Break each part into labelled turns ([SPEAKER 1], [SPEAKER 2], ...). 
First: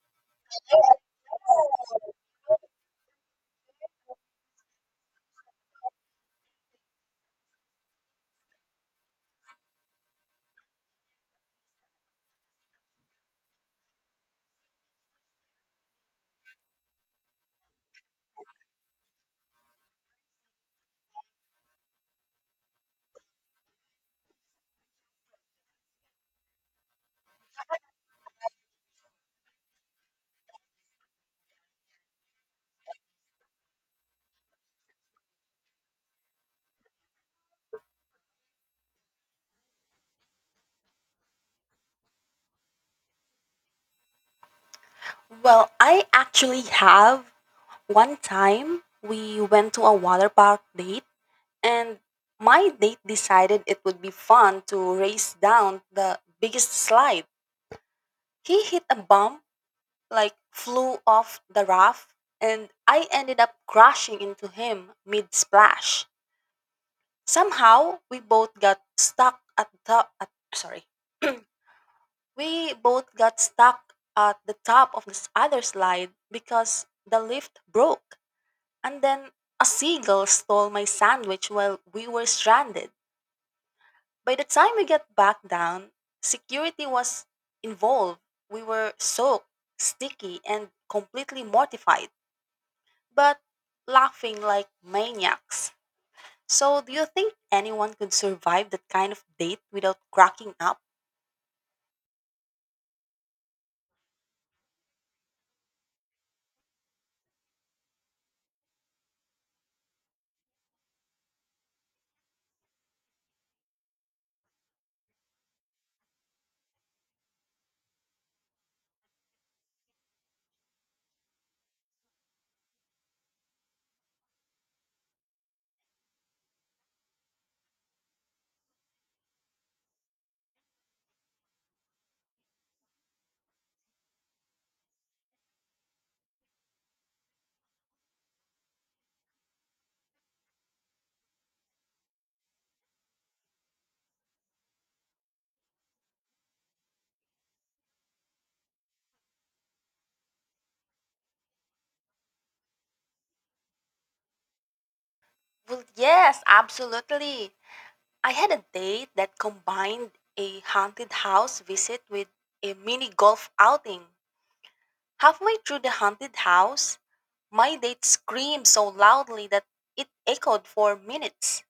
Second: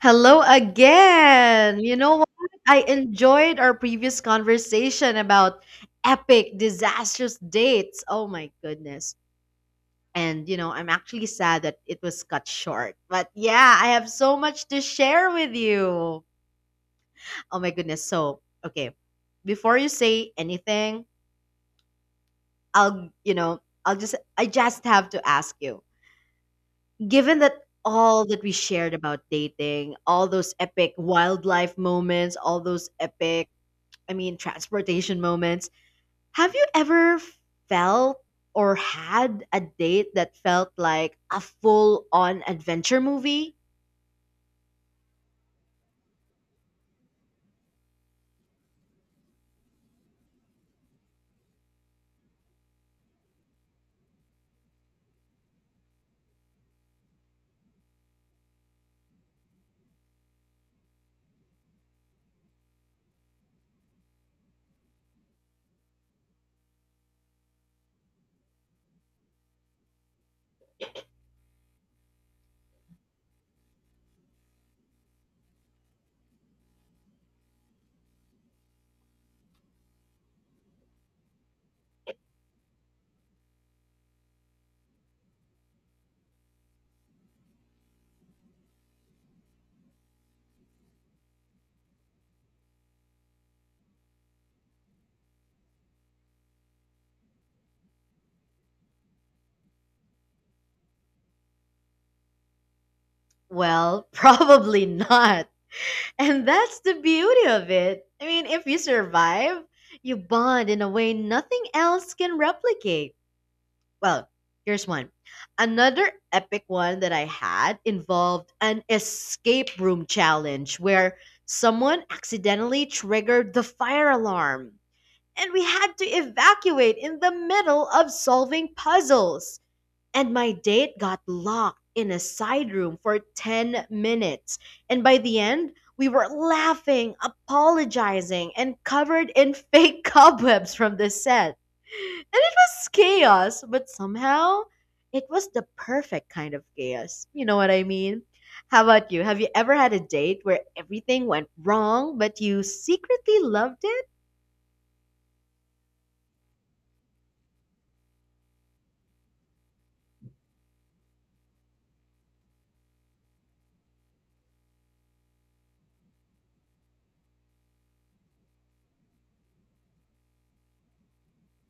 [SPEAKER 1] Hello again. You know what? I enjoyed our previous conversation about epic, disastrous dates. Oh my goodness. And I'm actually sad that it was cut short. But yeah, I have so much to share with you. Oh my goodness. So, okay, before you say anything, I'll, you know, I'll just, I just have to ask you given that all that we shared about dating, all those epic wildlife moments, all those epic, I mean, transportation moments. Have you ever felt or had a date that felt like a full on adventure movie?
[SPEAKER 2] Well, I actually have. One time we went to a water park date, and my date decided it would be fun to race down the biggest slide. He hit a bump, like flew off the raft, and I ended up crashing into him mid splash. Somehow we both got stuck at the top at sorry. we both got stuck at the top of this other slide because the lift broke. And then a seagull stole my sandwich while we were stranded. By the time we got back down, security was involved. We were soaked, sticky, and completely mortified, but laughing like maniacs. So, do you think anyone could survive that kind of date without cracking up?
[SPEAKER 1] Well, probably not. And that's the beauty of it. I mean, if you survive, you bond in a way nothing else can replicate. Well, here's one. Another epic one that I had involved an escape room challenge where someone accidentally triggered the fire alarm, and we had to evacuate in the middle of solving puzzles. And my date got locked in a side room for 10 minutes. And by the end, we were laughing, apologizing, and covered in fake cobwebs from the set. And it was chaos, but somehow it was the perfect kind of chaos. You know what I mean? How about you? Have you ever had a date where everything went wrong, but you secretly loved it?
[SPEAKER 2] Well, yes, absolutely. I had a date that combined a haunted house visit with a mini golf outing. Halfway through the haunted house, my date screamed so loudly that it echoed for minutes.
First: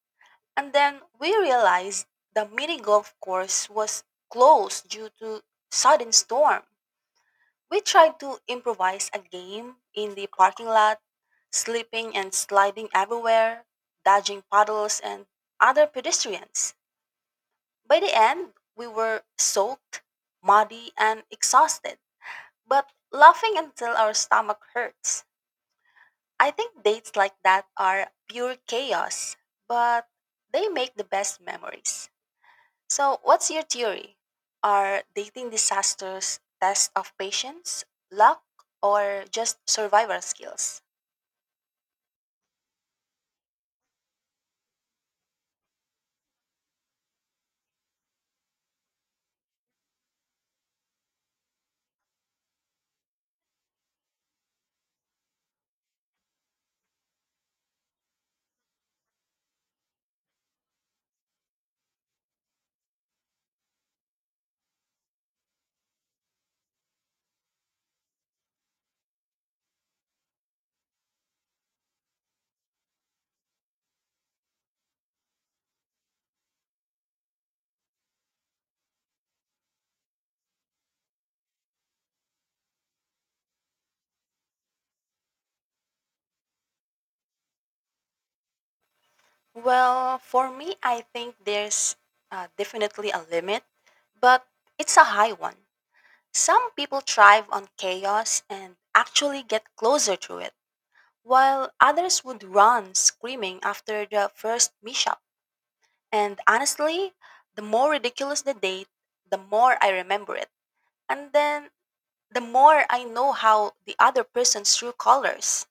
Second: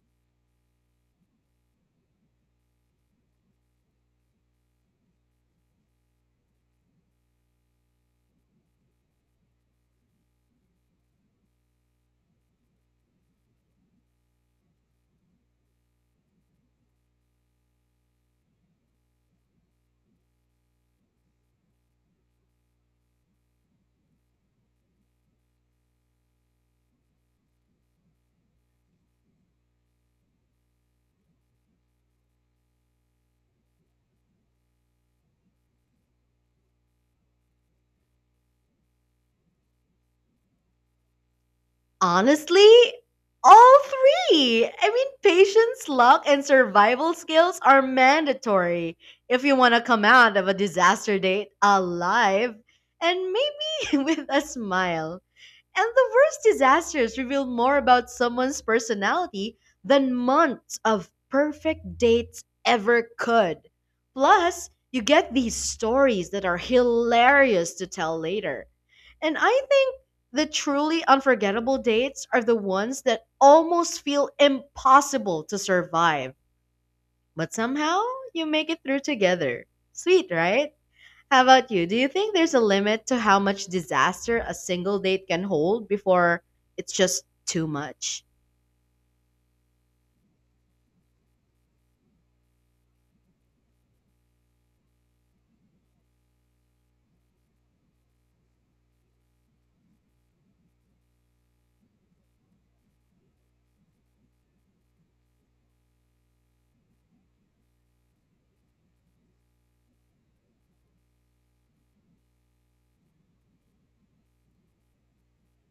[SPEAKER 2] And then we realized the mini golf course was closed due to sudden storm. We tried to improvise a game in the parking lot, slipping and sliding everywhere, dodging puddles and other pedestrians. By the end, we were soaked, muddy, and exhausted, but laughing until our stomach hurts. I think dates like that are pure chaos, but they make the best memories. So, what's your theory? Are dating disasters test of patience, luck, or just survival skills?
[SPEAKER 1] Honestly, all three. I mean, patience, luck, and survival skills are mandatory if you want to come out of a disaster date alive and maybe with a smile. And the worst disasters reveal more about someone's personality than months of perfect dates ever could. Plus, you get these stories that are hilarious to tell later. And I think the truly unforgettable dates are the ones that almost feel impossible to survive, but somehow you make it through together. Sweet, right? How about you? Do you think there's a limit to how much disaster a single date can hold before it's just too much?
[SPEAKER 2] Well, for me, I think there's definitely a limit, but it's a high one. Some people thrive on chaos and actually get closer to it, while others would run screaming after the first mishap. And honestly, the more ridiculous the date, the more I remember it. And then the more I know how the other person's true colors.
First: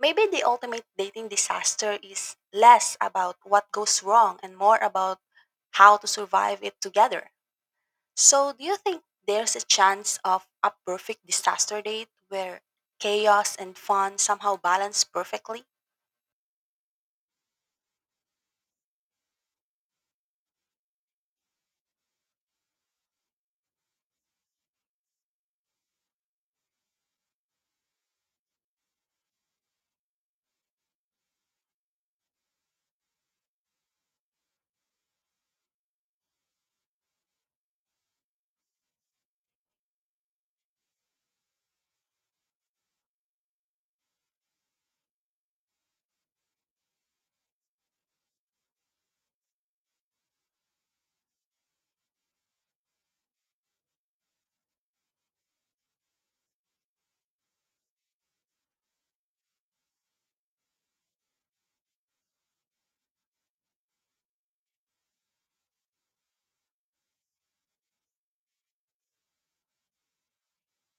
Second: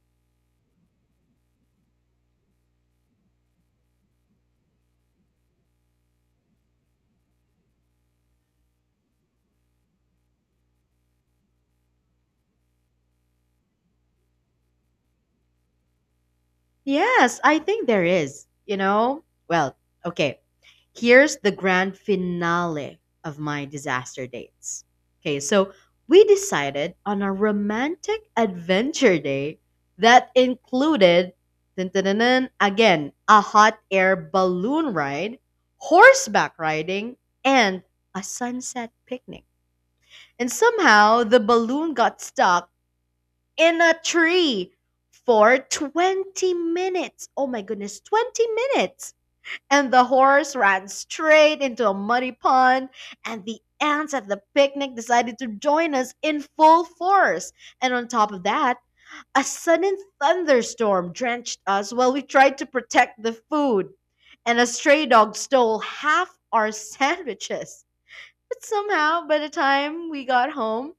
[SPEAKER 2] Maybe the ultimate dating disaster is less about what goes wrong and more about how to survive it together. So, do you think there's a chance of a perfect disaster date where chaos and fun somehow balance perfectly?
[SPEAKER 1] Yes, I think there is. You know? Well, okay. Here's the grand finale of my disaster dates. Okay, so we decided on a romantic adventure day that included, dun, dun, dun, dun, again, a hot air balloon ride, horseback riding, and a sunset picnic. And somehow the balloon got stuck in a tree for 20 minutes. Oh my goodness, 20 minutes. And the horse ran straight into a muddy pond, and the ants at the picnic decided to join us in full force. And on top of that, a sudden thunderstorm drenched us while we tried to protect the food. And a stray dog stole half our sandwiches. But somehow, by the time we got home,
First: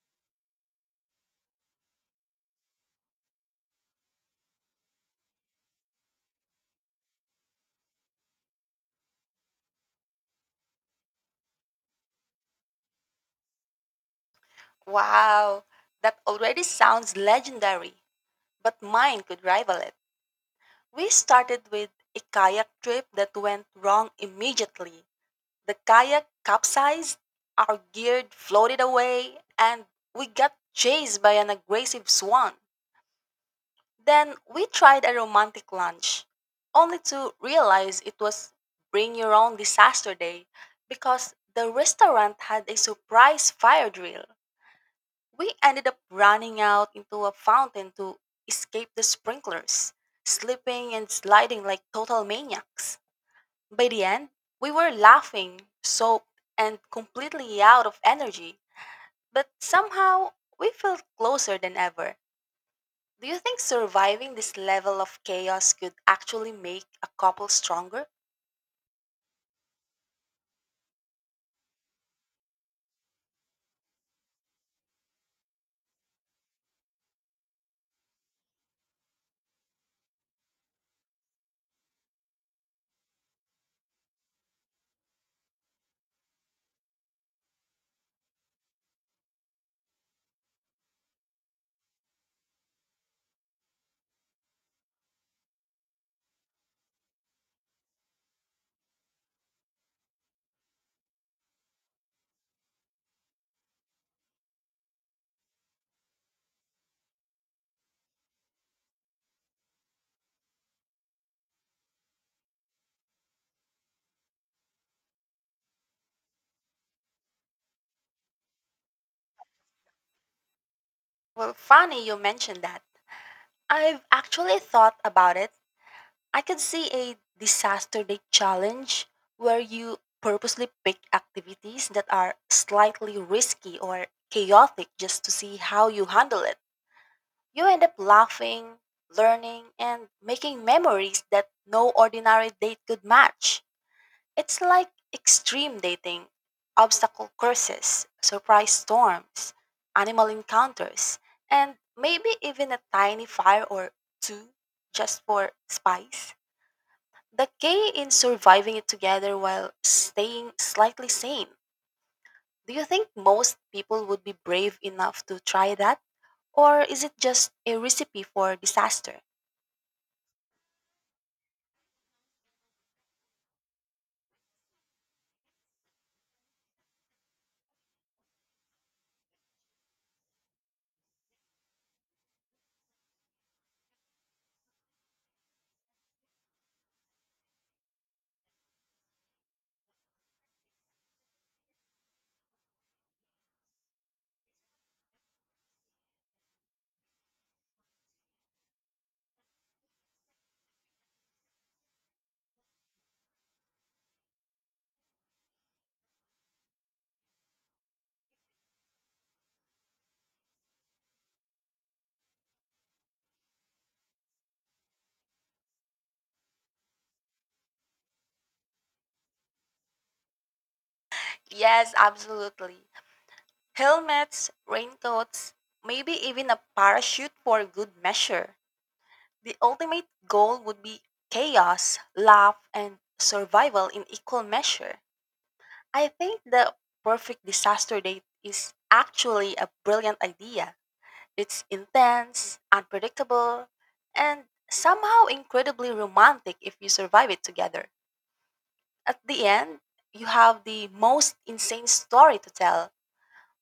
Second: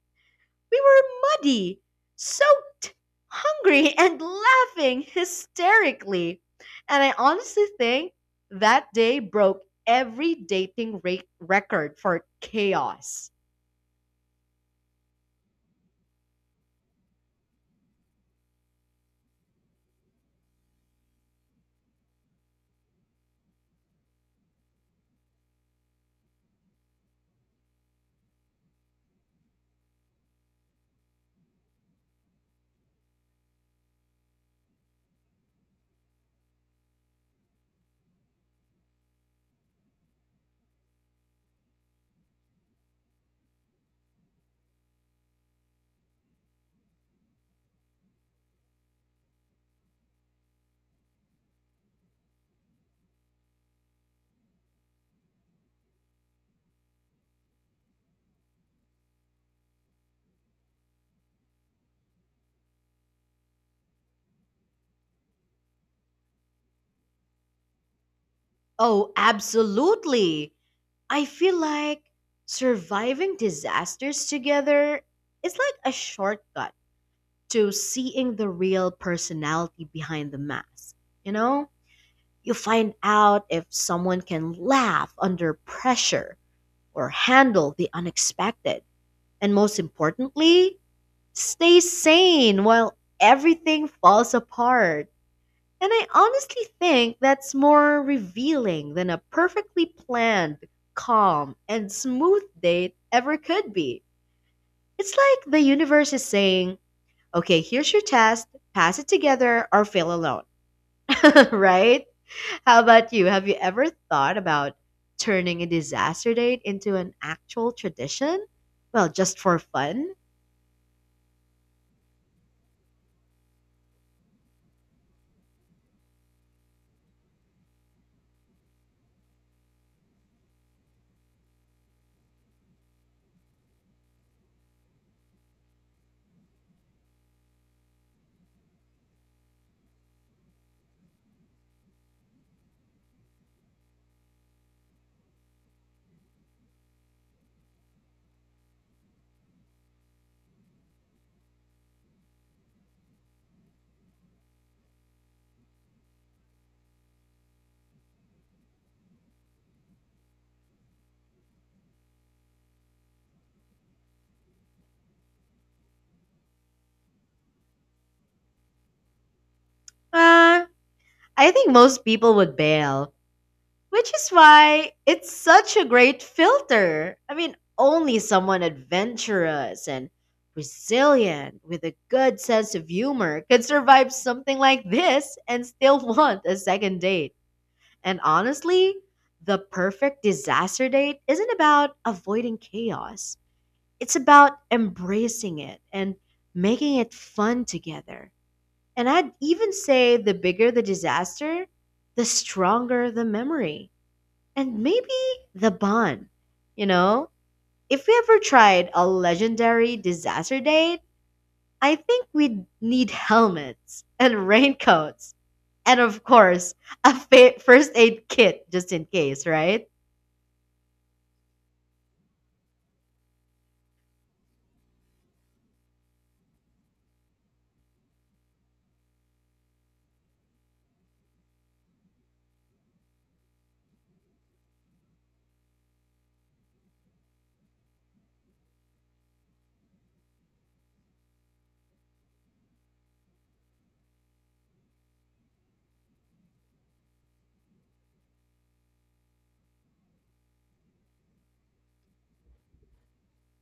[SPEAKER 1] we were muddy, soaked, hungry, and laughing hysterically. And I honestly think that day broke every dating rate record for chaos.
[SPEAKER 2] Wow, that already sounds legendary, but mine could rival it. We started with a kayak trip that went wrong immediately. The kayak capsized, our gear floated away, and we got chased by an aggressive swan. Then we tried a romantic lunch, only to realize it was bring your own disaster day because the restaurant had a surprise fire drill. We ended up running out into a fountain to escape the sprinklers, slipping and sliding like total maniacs. By the end, we were laughing, soaked, and completely out of energy, but somehow we felt closer than ever. Do you think surviving this level of chaos could actually make a couple stronger?
[SPEAKER 1] Oh, absolutely. I feel like surviving disasters together is like a shortcut to seeing the real personality behind the mask. You know, you find out if someone can laugh under pressure or handle the unexpected. And most importantly, stay sane while everything falls apart. And I honestly think that's more revealing than a perfectly planned, calm, and smooth date ever could be. It's like the universe is saying, okay, here's your test, pass it together or fail alone, right? How about you? Have you ever thought about turning a disaster date into an actual tradition? Well, just for fun?
[SPEAKER 2] Well, funny you mentioned that. I've actually thought about it. I can see a disaster day challenge where you purposely pick activities that are slightly risky or chaotic just to see how you handle it. You end up laughing, learning, and making memories that no ordinary date could match. It's like extreme dating, obstacle courses, surprise storms, animal encounters, and maybe even a tiny fire or two just for spice. The key in surviving it together while staying slightly sane. Do you think most people would be brave enough to try that? Or is it just a recipe for disaster?
[SPEAKER 1] Uh, I think most people would bail, which is why it's such a great filter. I mean, only someone adventurous and resilient with a good sense of humor could survive something like this and still want a second date. And honestly, the perfect disaster date isn't about avoiding chaos. It's about embracing it and making it fun together. And I'd even say the bigger the disaster, the stronger the memory and maybe the bond. You know, if we ever tried a legendary disaster date, I think we'd need helmets and raincoats. And of course, a first aid kit just in case, right?
[SPEAKER 2] Yes, absolutely. Helmets, raincoats, maybe even a parachute for good measure. The ultimate goal would be chaos, laugh, and survival in equal measure. I think the perfect disaster date is actually a brilliant idea. It's intense, unpredictable, and somehow incredibly romantic if you survive it together. At the end, you have the most insane story to tell,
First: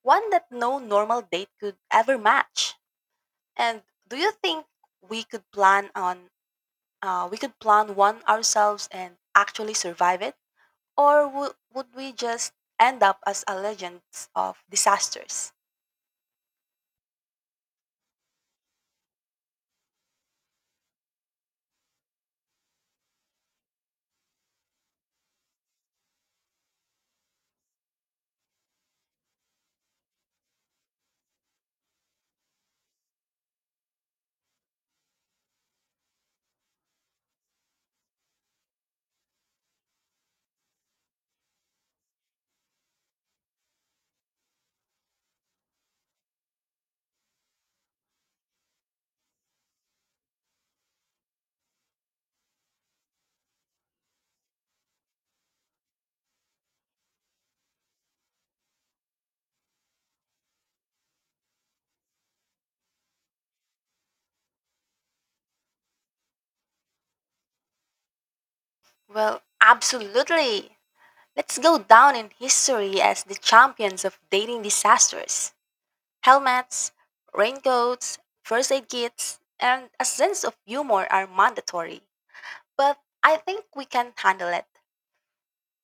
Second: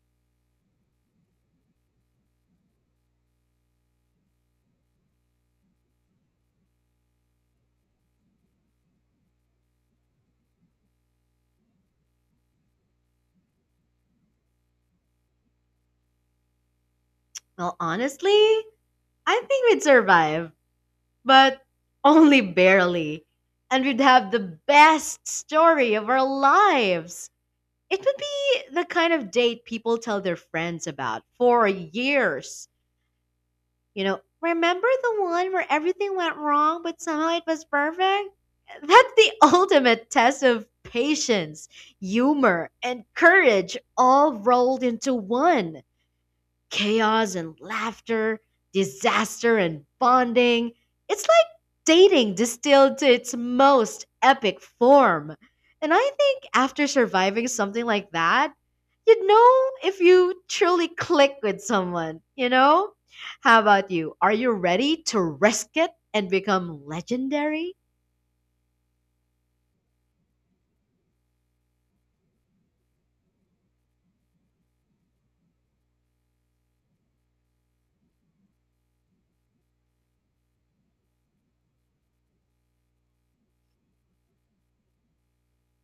[SPEAKER 2] one that no normal date could ever match. And do you think we could plan on we could plan one ourselves and actually survive it, or would we just end up as a legend of disasters?
[SPEAKER 1] Well, honestly, I think we'd survive, but only barely. And we'd have the best story of our lives. It would be the kind of date people tell their friends about for years. You know, remember the one where everything went wrong, but somehow it was perfect? That's the ultimate test of patience, humor, and courage all rolled into one chaos and laughter, disaster and bonding. It's like dating distilled to its most epic form. And I think after surviving something like that, you'd know if you truly click with someone, you know? How about you? Are you ready to risk it and become legendary?
[SPEAKER 2] Well, absolutely. Let's go down in history as the champions of dating disasters. Helmets, raincoats, first aid kits, and a sense of humor are mandatory. But I think we can handle it.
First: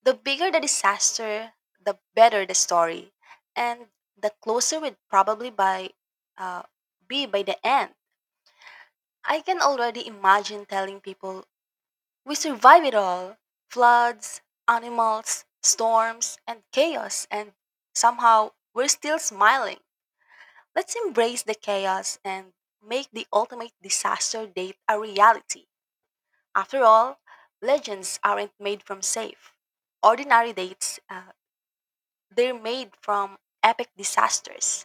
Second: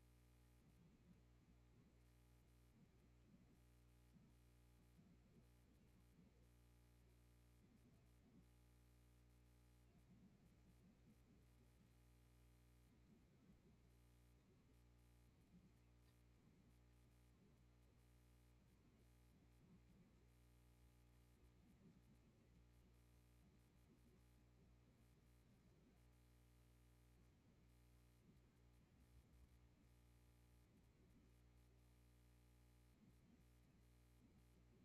[SPEAKER 2] The bigger the disaster, the better the story, and the closer we'd probably uh, be by the end. I can already imagine telling people, "We survive it all, floods, animals, storms, and chaos," and somehow we're still smiling. Let's embrace the chaos and make the ultimate disaster date a reality. After all, legends aren't made from safe, ordinary dates, they're made from epic disasters.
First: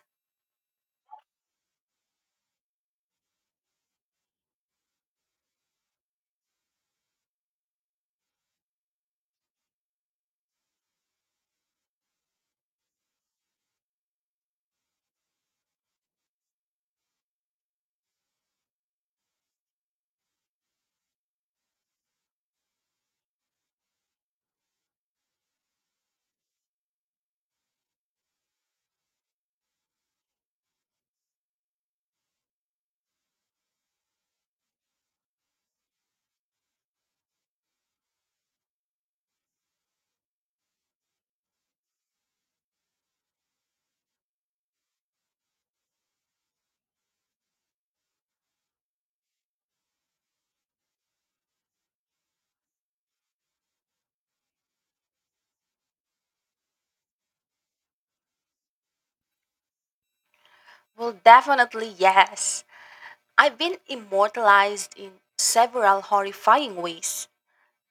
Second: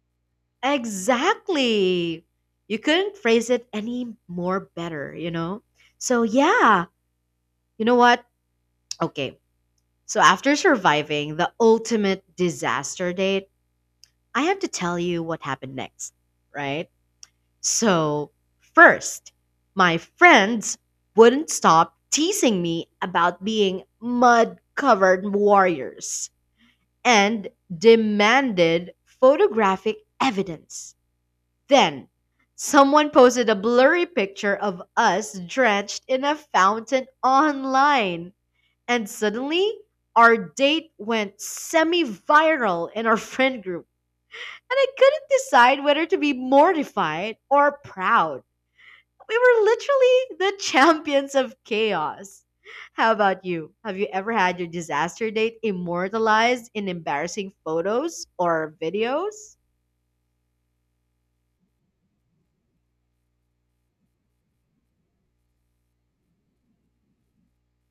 [SPEAKER 1] Exactly. You couldn't phrase it any more better, you know? So, yeah, you know what? Okay, so after surviving the ultimate disaster date, I have to tell you what happened next, right? So, first, my friends wouldn't stop teasing me about being mud covered warriors and demanded photographic evidence. Then, someone posted a blurry picture of us drenched in a fountain online and suddenly, our date went semi viral in our friend group. And I couldn't decide whether to be mortified or proud. We were literally the champions of chaos. How about you? Have you ever had your disaster date immortalized in embarrassing photos or videos?
[SPEAKER 2] Well, definitely yes. I've been immortalized in several horrifying ways.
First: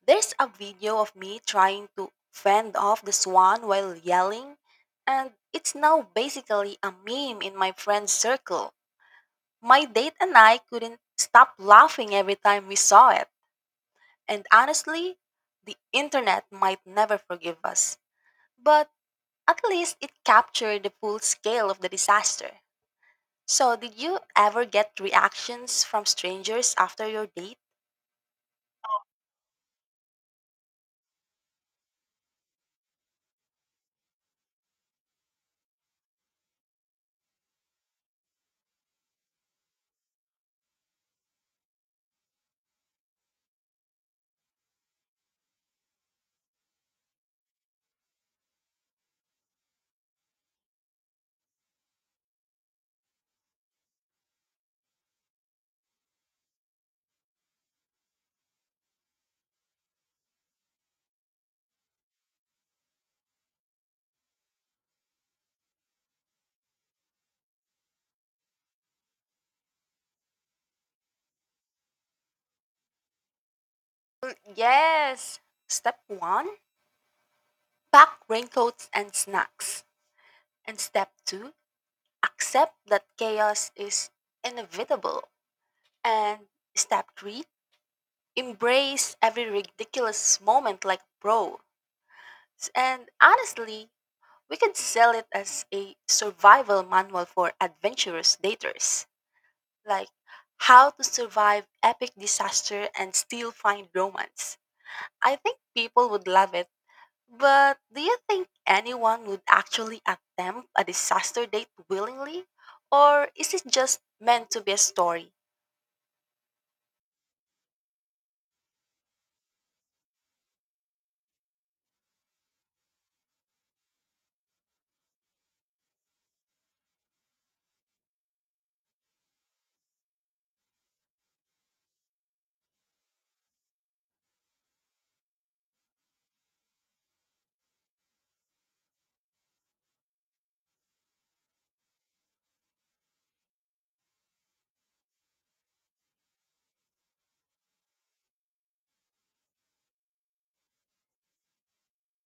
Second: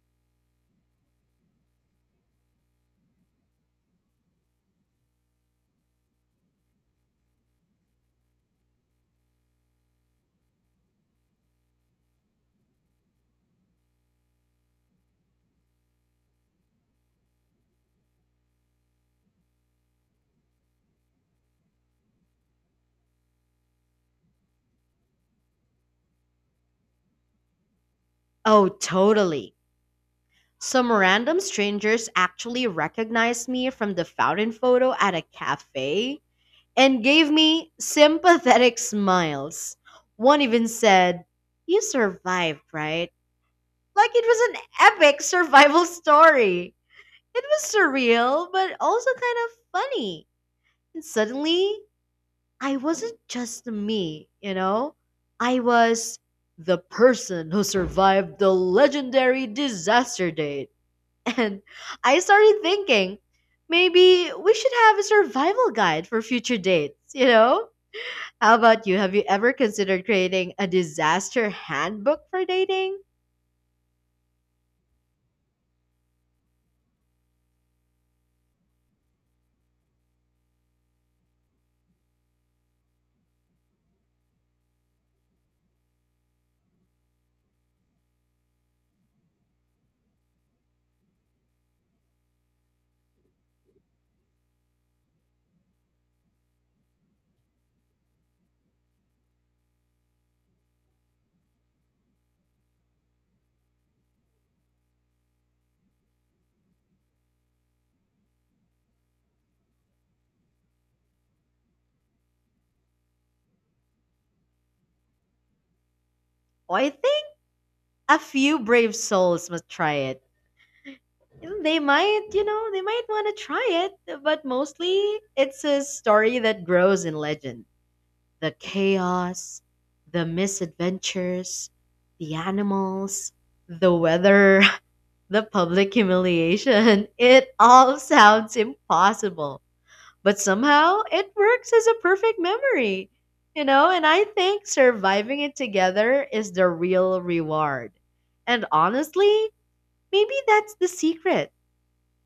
[SPEAKER 2] There's a video of me trying to fend off the swan while yelling, and it's now basically a meme in my friend's circle. My date and I couldn't stop laughing every time we saw it. And honestly, the internet might never forgive us. But at least it captured the full scale of the disaster. So, did you ever get reactions from strangers after your date?
[SPEAKER 1] Oh, totally. Some random strangers actually recognized me from the fountain photo at a cafe and gave me sympathetic smiles. One even said, "You survived, right?" Like it was an epic survival story. It was surreal, but also kind of funny. And suddenly, I wasn't just me, you know? I was the person who survived the legendary disaster date. And I started thinking, maybe we should have a survival guide for future dates, you know? How about you? Have you ever considered creating a disaster handbook for dating?
[SPEAKER 2] Yes. Step 1: pack raincoats and snacks. And step two, accept that chaos is inevitable. And step three, embrace every ridiculous moment like bro. And honestly, we could sell it as a survival manual for adventurous daters. Like how to survive epic disaster and still find romance. I think people would love it. But do you think anyone would actually attempt a disaster date willingly? Or is it just meant to be a story?
[SPEAKER 1] Well, I think a few brave souls must try it. Mm. They might want to try it, but mostly it's a story that grows in legend. The chaos, the misadventures, the animals, the weather, the public humiliation. It all sounds impossible. But somehow it works as a perfect memory, you know, and I think surviving it together is the real reward. And honestly, maybe that's the secret.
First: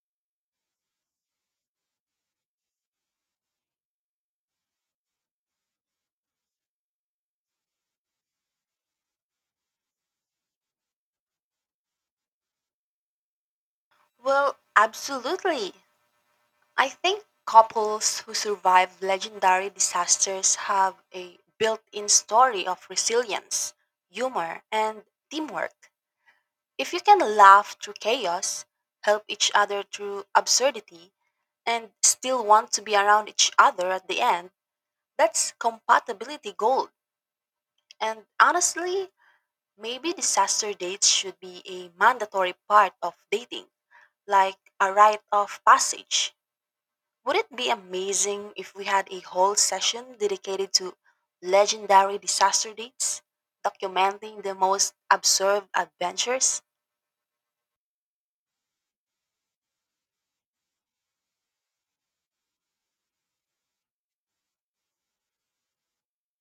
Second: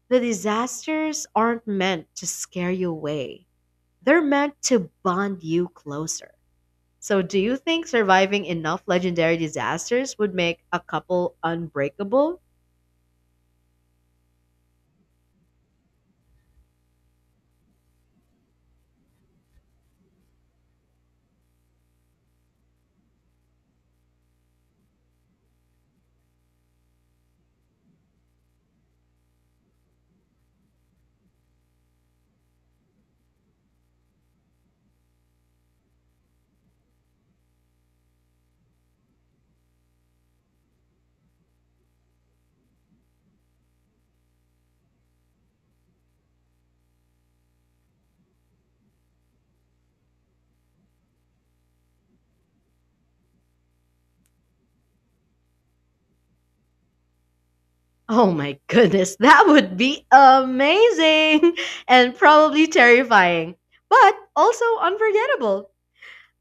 [SPEAKER 1] The disasters aren't meant to scare you away, they're meant to bond you closer. So, do you think surviving enough legendary disasters would make a couple unbreakable?
[SPEAKER 2] Well, absolutely. I think couples who survive legendary disasters have a built in story of resilience, humor, and teamwork. If you can laugh through chaos, help each other through absurdity, and still want to be around each other at the end, that's compatibility gold. And honestly, maybe disaster dates should be a mandatory part of dating, like a rite of passage. Would it be amazing if we had a whole session dedicated to legendary disaster dates, documenting the most absurd adventures?
[SPEAKER 1] Oh my goodness, that would be amazing and probably terrifying, but also unforgettable.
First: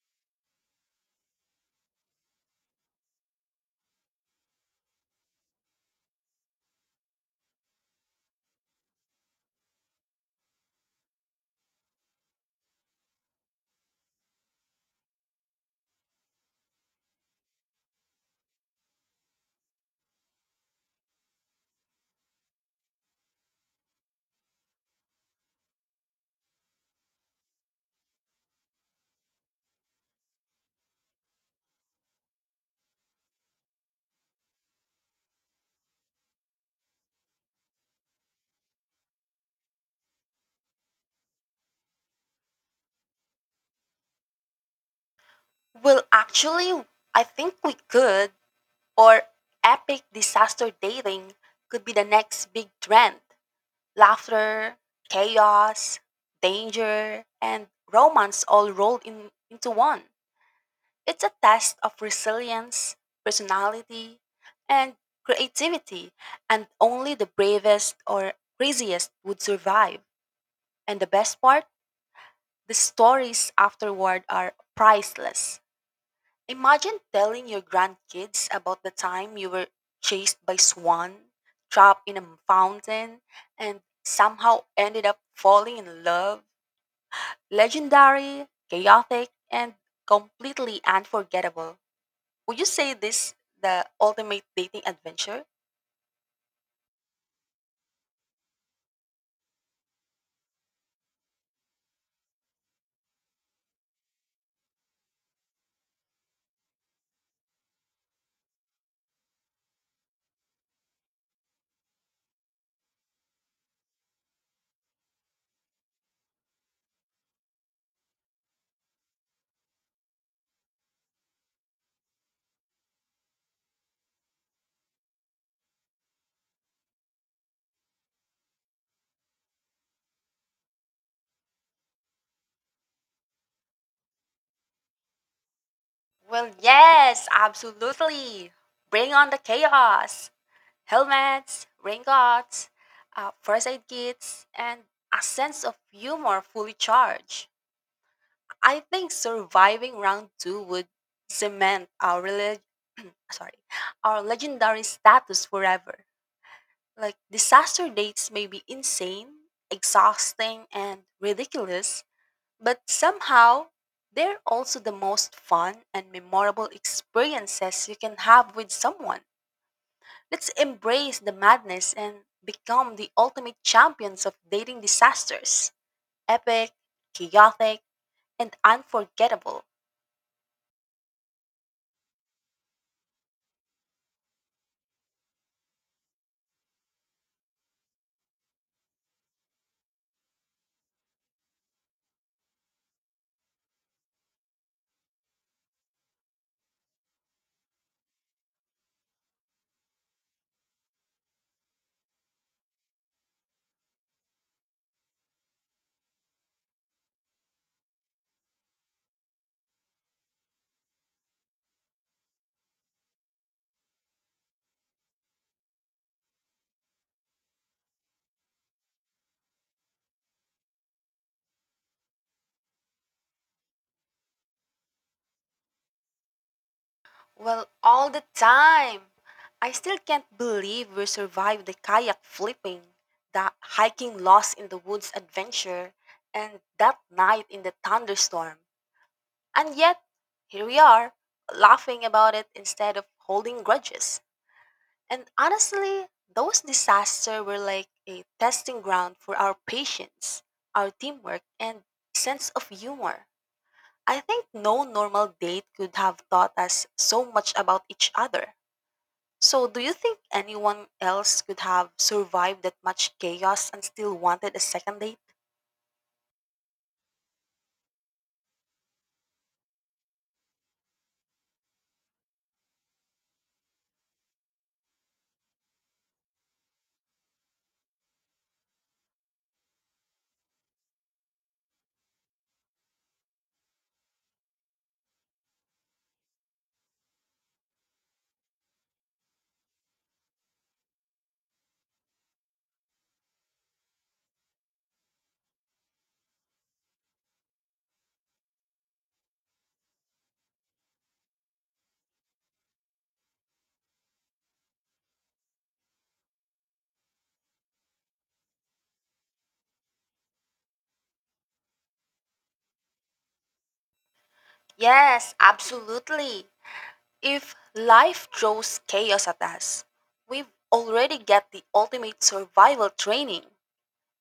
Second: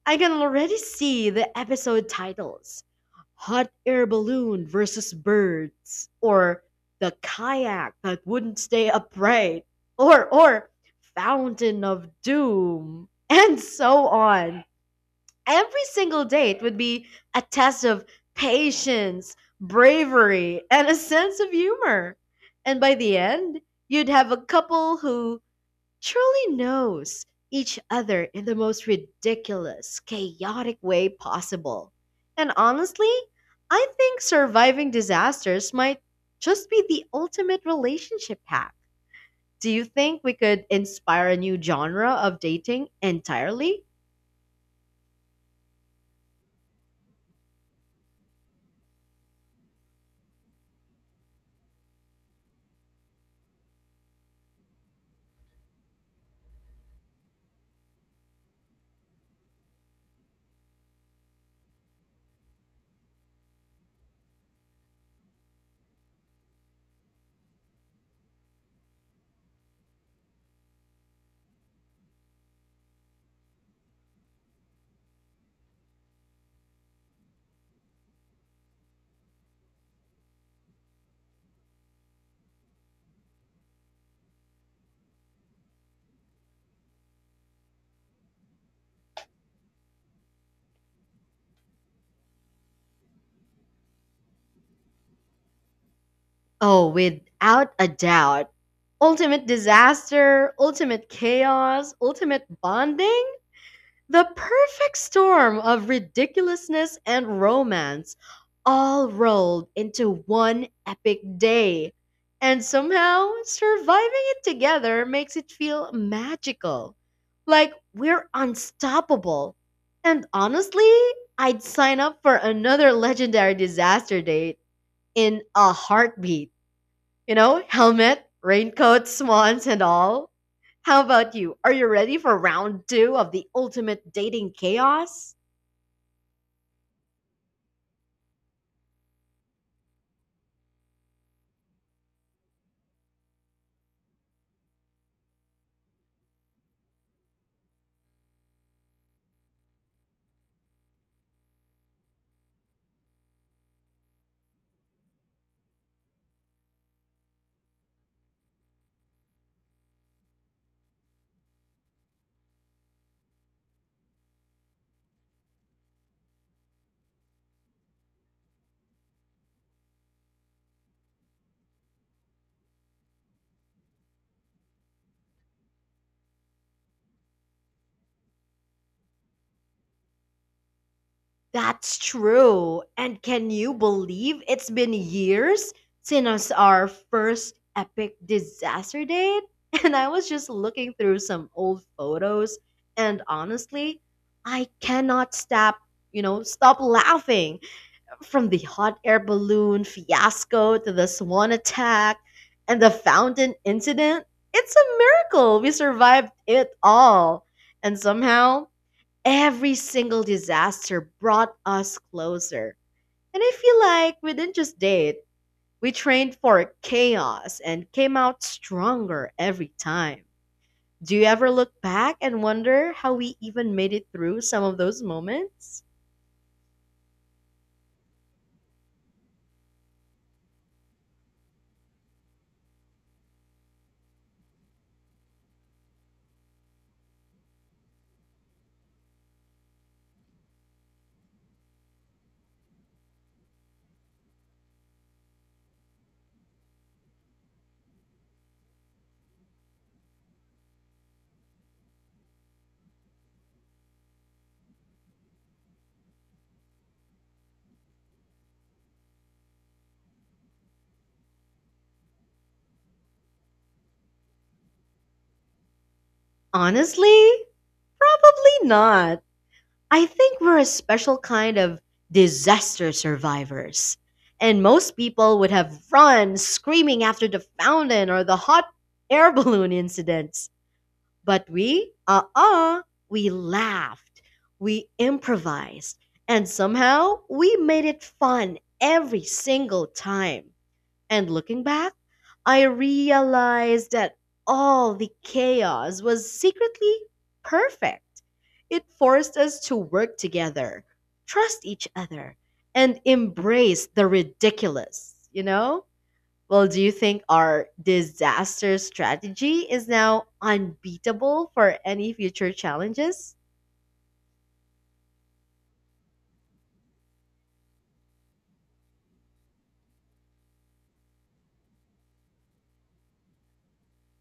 [SPEAKER 1] I can already see the episode titles: Hot Air Balloon versus Birds, or The Kayak That Wouldn't Stay Upright, or Fountain of Doom, and so on. Every single date would be a test of patience, bravery, and a sense of humor. And by the end, you'd have a couple who truly knows each other in the most ridiculous, chaotic way possible. And honestly, I think surviving disasters might just be the ultimate relationship hack. Do you think we could inspire a new genre of dating entirely?
[SPEAKER 2] Well, actually, I think we could, or epic disaster dating could be the next big trend. Laughter, chaos, danger, and romance all rolled into one. It's a test of resilience, personality, and creativity, and only the bravest or craziest would survive. And the best part, the stories afterward are priceless. Imagine telling your grandkids about the time you were chased by swan, trapped in a fountain, and somehow ended up falling in love. Legendary, chaotic, and completely unforgettable. Would you say this the ultimate dating adventure?
[SPEAKER 1] Oh, without a doubt. Ultimate disaster, ultimate chaos, ultimate bonding, the perfect storm of ridiculousness and romance all rolled into one epic day. And somehow, surviving it together makes it feel magical. Like we're unstoppable. And honestly, I'd sign up for another legendary disaster date in a heartbeat. You know, helmet, raincoat, swans, and all. How about you? Are you ready for round two of the ultimate dating chaos?
[SPEAKER 2] Well, yes, absolutely. Bring on the chaos. Helmets, raincoats, first aid kits, and a sense of humor fully charged. I think surviving round two would cement our sorry, our legendary status forever. Like disaster dates may be insane, exhausting, and ridiculous, but somehow they're also the most fun and memorable experiences you can have with someone. Let's embrace the madness and become the ultimate champions of dating disasters. Epic, chaotic, and unforgettable.
[SPEAKER 1] That's true. And can you believe it's been years since our first epic disaster date? And I was just looking through some old photos, and honestly, I cannot stop laughing. From the hot air balloon fiasco to the swan attack and the fountain incident, it's a miracle we survived it all. And somehow, every single disaster brought us closer. And I feel like we didn't just date, we trained for chaos and came out stronger every time. Do you ever look back and wonder how we even made it through some of those moments?
[SPEAKER 2] Well, all the time. I still can't believe we survived the kayak flipping, the hiking lost in the woods adventure, and that night in the thunderstorm. And yet, here we are, laughing about it instead of holding grudges. And honestly, those disasters were like a testing ground for our patience, our teamwork, and sense of humor. I think no normal date could have taught us so much about each other. So, do you think anyone else could have survived that much chaos and still wanted a second date?
[SPEAKER 1] Honestly, probably not. I think we're a special kind of disaster survivors. And most people would have run screaming after the fountain or the hot air balloon incidents. But we laughed, we improvised, and somehow we made it fun every single time. And looking back, I realized that all the chaos was secretly perfect. It forced us to work together, trust each other, and embrace the ridiculous, you know? Well, do you think our disaster strategy is now unbeatable for any future challenges?
[SPEAKER 2] Yes, absolutely. If life throws chaos at us, we've already got the ultimate survival training.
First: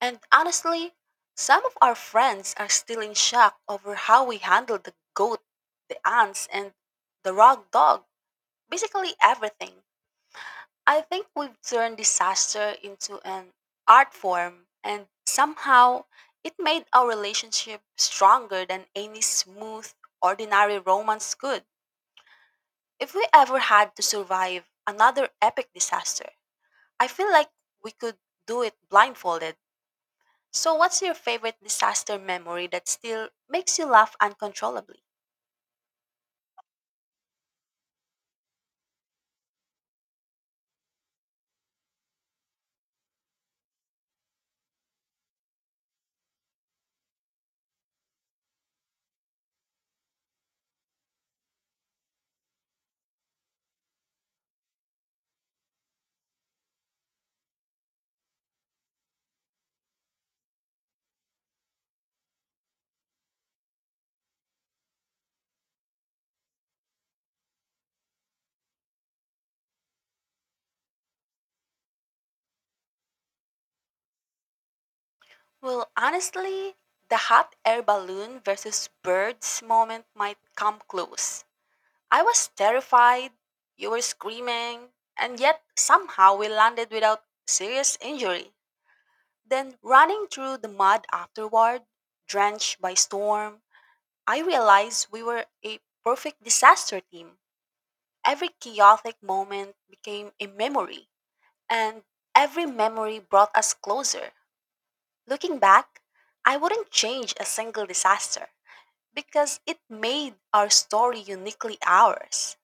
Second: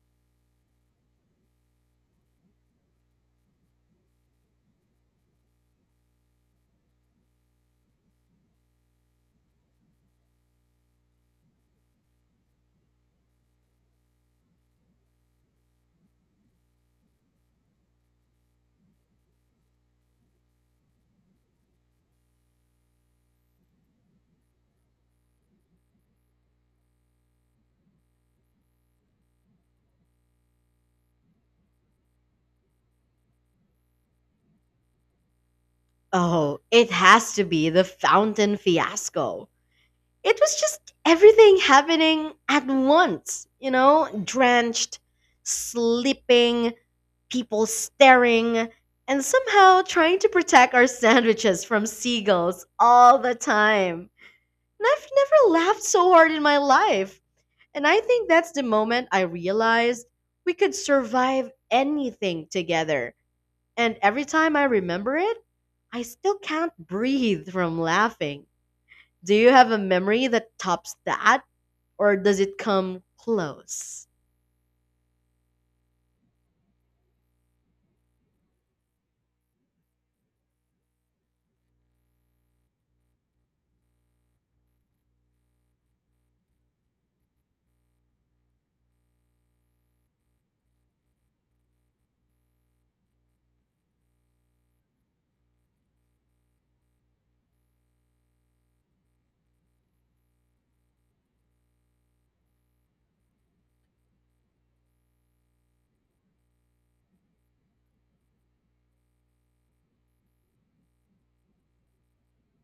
[SPEAKER 2] And honestly, some of our friends are still in shock over how we handled the goat, the ants, and the rag dog, basically everything. I think we've turned disaster into an art form, and somehow it made our relationship stronger than any smooth, ordinary romance could. If we ever had to survive another epic disaster, I feel like we could do it blindfolded. So, what's your favorite disaster memory that still makes you laugh uncontrollably?
[SPEAKER 1] Oh, it has to be the fountain fiasco. It was just everything happening at once, you know, drenched, sleeping, people staring, and somehow trying to protect our sandwiches from seagulls all the time. And I've never laughed so hard in my life. And I think that's the moment I realized we could survive anything together. And every time I remember it, I still can't breathe from laughing. Do you have a memory that tops that, or does it come close?
[SPEAKER 2] Well, honestly, the hot air balloon versus birds moment might come close. I was terrified, you were screaming, and yet somehow we landed without serious injury. Then, running through the mud afterward, drenched by storm, I realized we were a perfect disaster team. Every chaotic moment became a memory, and every memory brought us closer. Looking back, I wouldn't change a single disaster because it made our story uniquely ours.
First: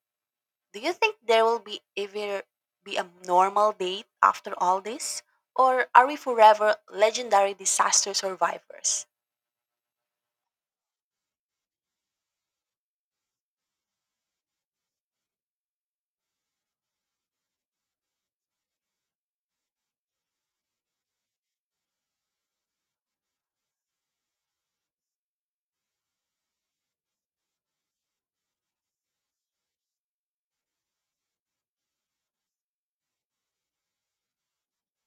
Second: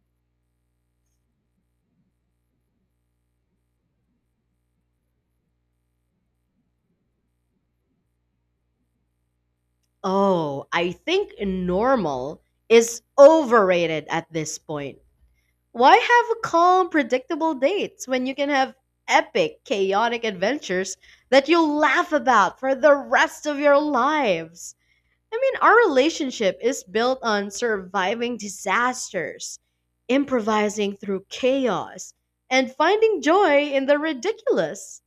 [SPEAKER 2] Do you think there will be ever be a normal date after all this? Or are we forever legendary disaster survivors?
[SPEAKER 1] Oh, I think normal is overrated at this point. Why have calm, predictable dates when you can have epic, chaotic adventures that you'll laugh about for the rest of your lives? I mean, our relationship is built on surviving disasters, improvising through chaos, and finding joy in the ridiculous.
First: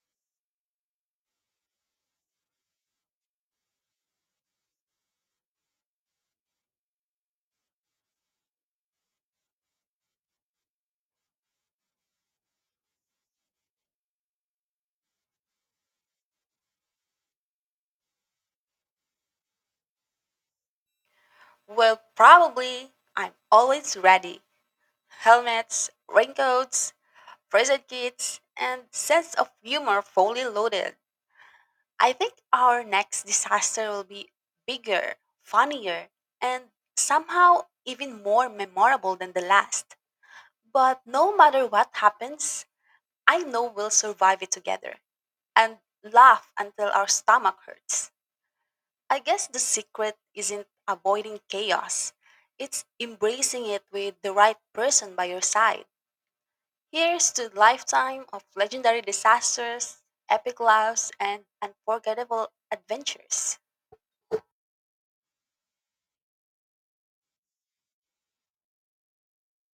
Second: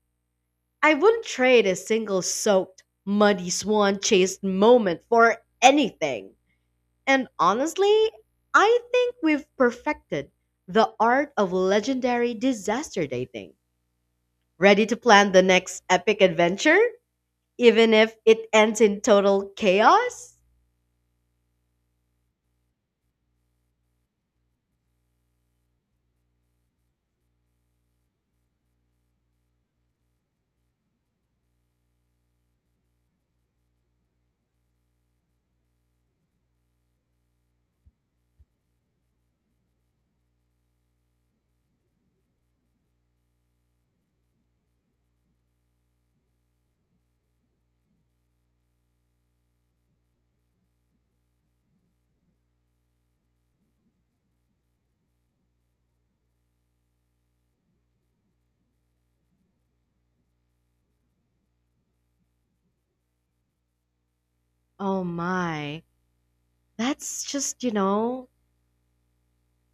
[SPEAKER 1] I wouldn't trade a single soaked, muddy swan chased moment for anything. And honestly, I think we've perfected the art of legendary disaster dating. Ready to plan the next epic adventure, even if it ends in total chaos?
[SPEAKER 2] Well, probably. I'm always ready. Helmets, raincoats, prison kits, and sense of humor fully loaded. I think our next disaster will be bigger, funnier, and somehow even more memorable than the last. But no matter what happens, I know we'll survive it together and laugh until our stomach hurts. I guess the secret isn't avoiding chaos, it's embracing it with the right person by your side. Here's to lifetime of legendary disasters, epic laughs, and unforgettable adventures.
[SPEAKER 1] Oh my, that's just,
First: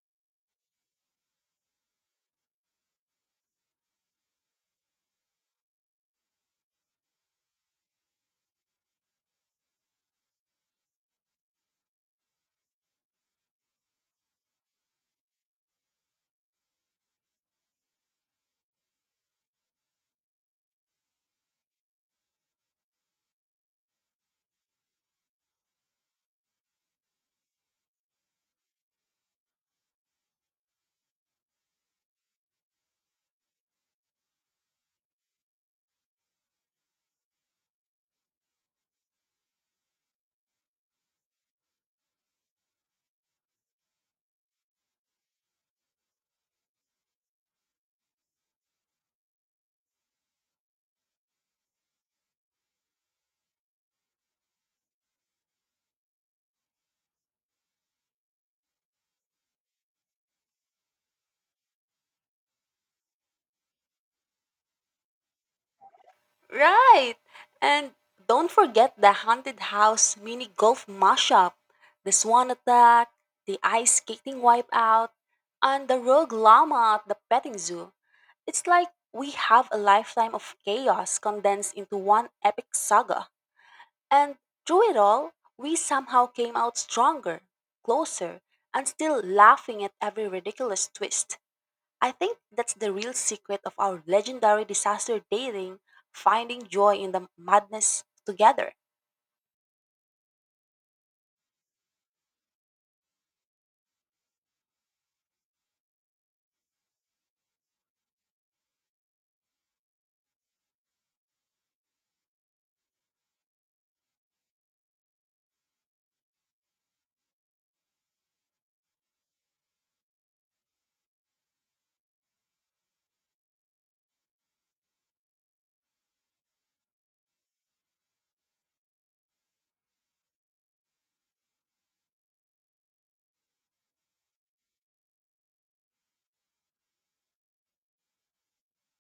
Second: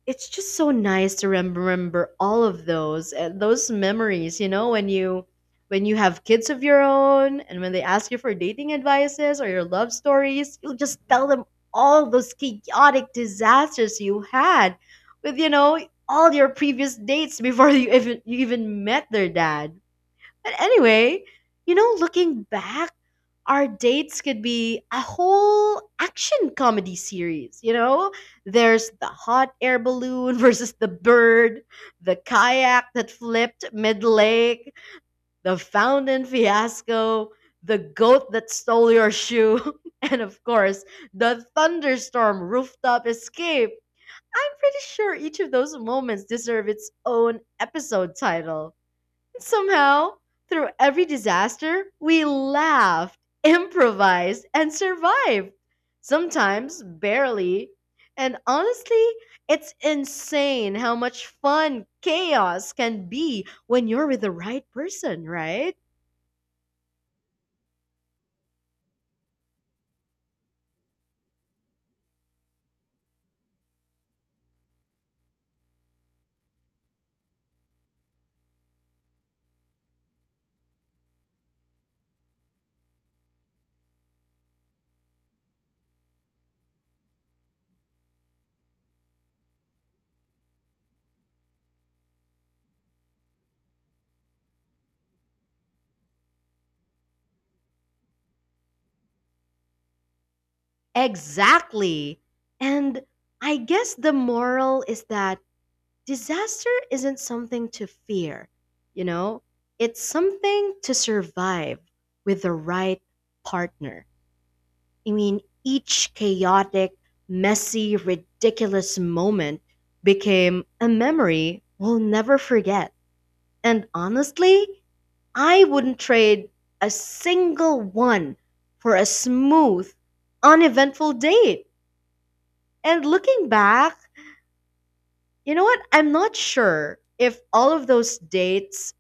[SPEAKER 1] it's just so nice to remember all of those and those memories, you know, when you have kids of your own, and when they ask you for dating advices or your love stories, you'll just tell them all those chaotic disasters you had with, all your previous dates before you even met their dad. But anyway, looking back, our dates could be a whole action comedy series, you know? There's the hot air balloon versus the bird, the kayak that flipped mid lake, the fountain fiasco, the goat that stole your shoe, and of course, the thunderstorm rooftop escape. I'm pretty sure each of those moments deserve its own episode title. Somehow, through every disaster, we laughed, improvised, and survived. Sometimes barely. And honestly, it's insane how much fun chaos can be when you're with the right person, right?
[SPEAKER 2] Right! And don't forget the haunted house mini golf mashup, the swan attack, the ice skating wipeout, and the rogue llama at the petting zoo. It's like we have a lifetime of chaos condensed into one epic saga. And through it all, we somehow came out stronger, closer, and still laughing at every ridiculous twist. I think that's the real secret of our legendary disaster dating, finding joy in the madness together.
[SPEAKER 1] Exactly. And I guess the moral is that disaster isn't something to fear, you know? It's something to survive with the right partner. I mean, each chaotic, messy, ridiculous moment became a memory we'll never forget. And honestly, I wouldn't trade a single one for a smooth, uneventful date. And looking back, you know what? I'm not sure if all of those dates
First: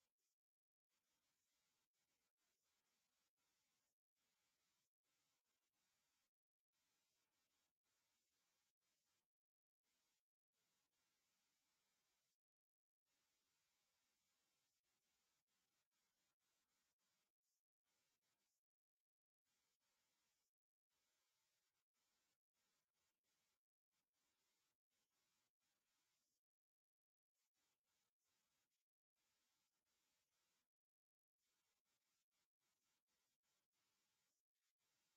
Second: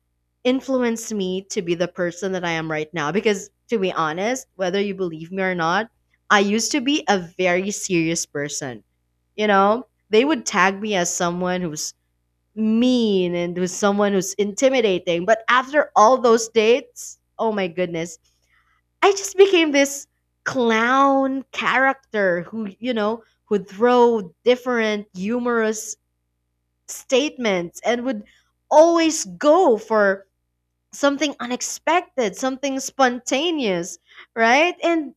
[SPEAKER 1] influenced me to be the person that I am right now. Because to be honest, whether you believe me or not, I used to be a very serious person. You know, they would tag me as someone who's mean and who's someone who's intimidating. But after all those dates, oh my goodness, I just became this clown character who, you know, would throw different humorous statements and would always go for something unexpected, something spontaneous, right? And,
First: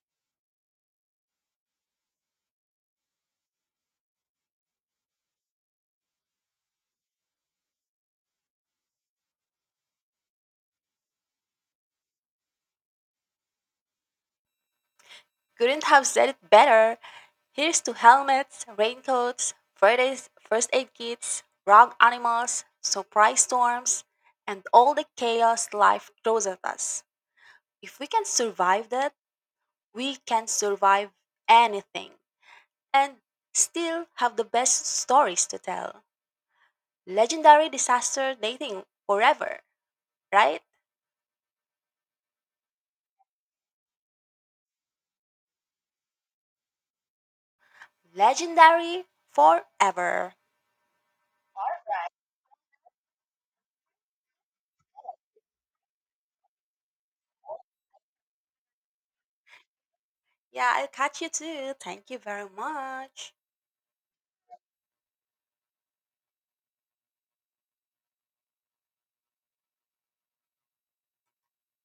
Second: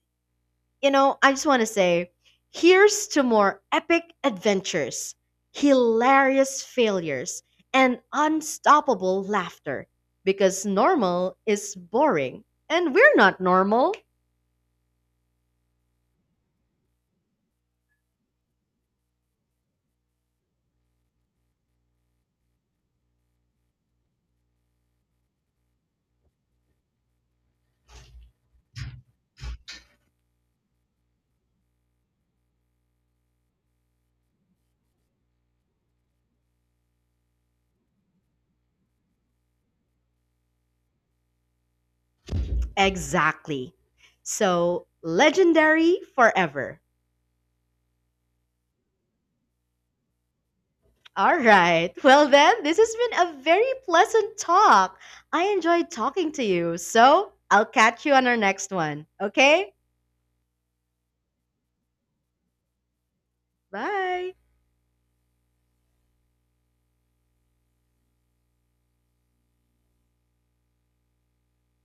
[SPEAKER 1] you know, I just want to say here's to more epic adventures, hilarious failures, and unstoppable laughter because normal is boring and we're not normal.
[SPEAKER 2] Couldn't have said it better. Here's to helmets, raincoats, Friday's first aid kits, rogue animals, surprise storms, and all the chaos life throws at us. If we can survive that, we can survive anything and still have the best stories to tell. Legendary disaster dating forever, right?
[SPEAKER 1] Exactly. So, legendary forever.
[SPEAKER 2] Legendary forever.
[SPEAKER 1] All right. Well, then, this has been a very pleasant talk. I enjoyed talking to you. So I'll catch you on our next one. Okay?
[SPEAKER 2] Yeah, I'll catch you too. Thank you very much.
[SPEAKER 1] Bye.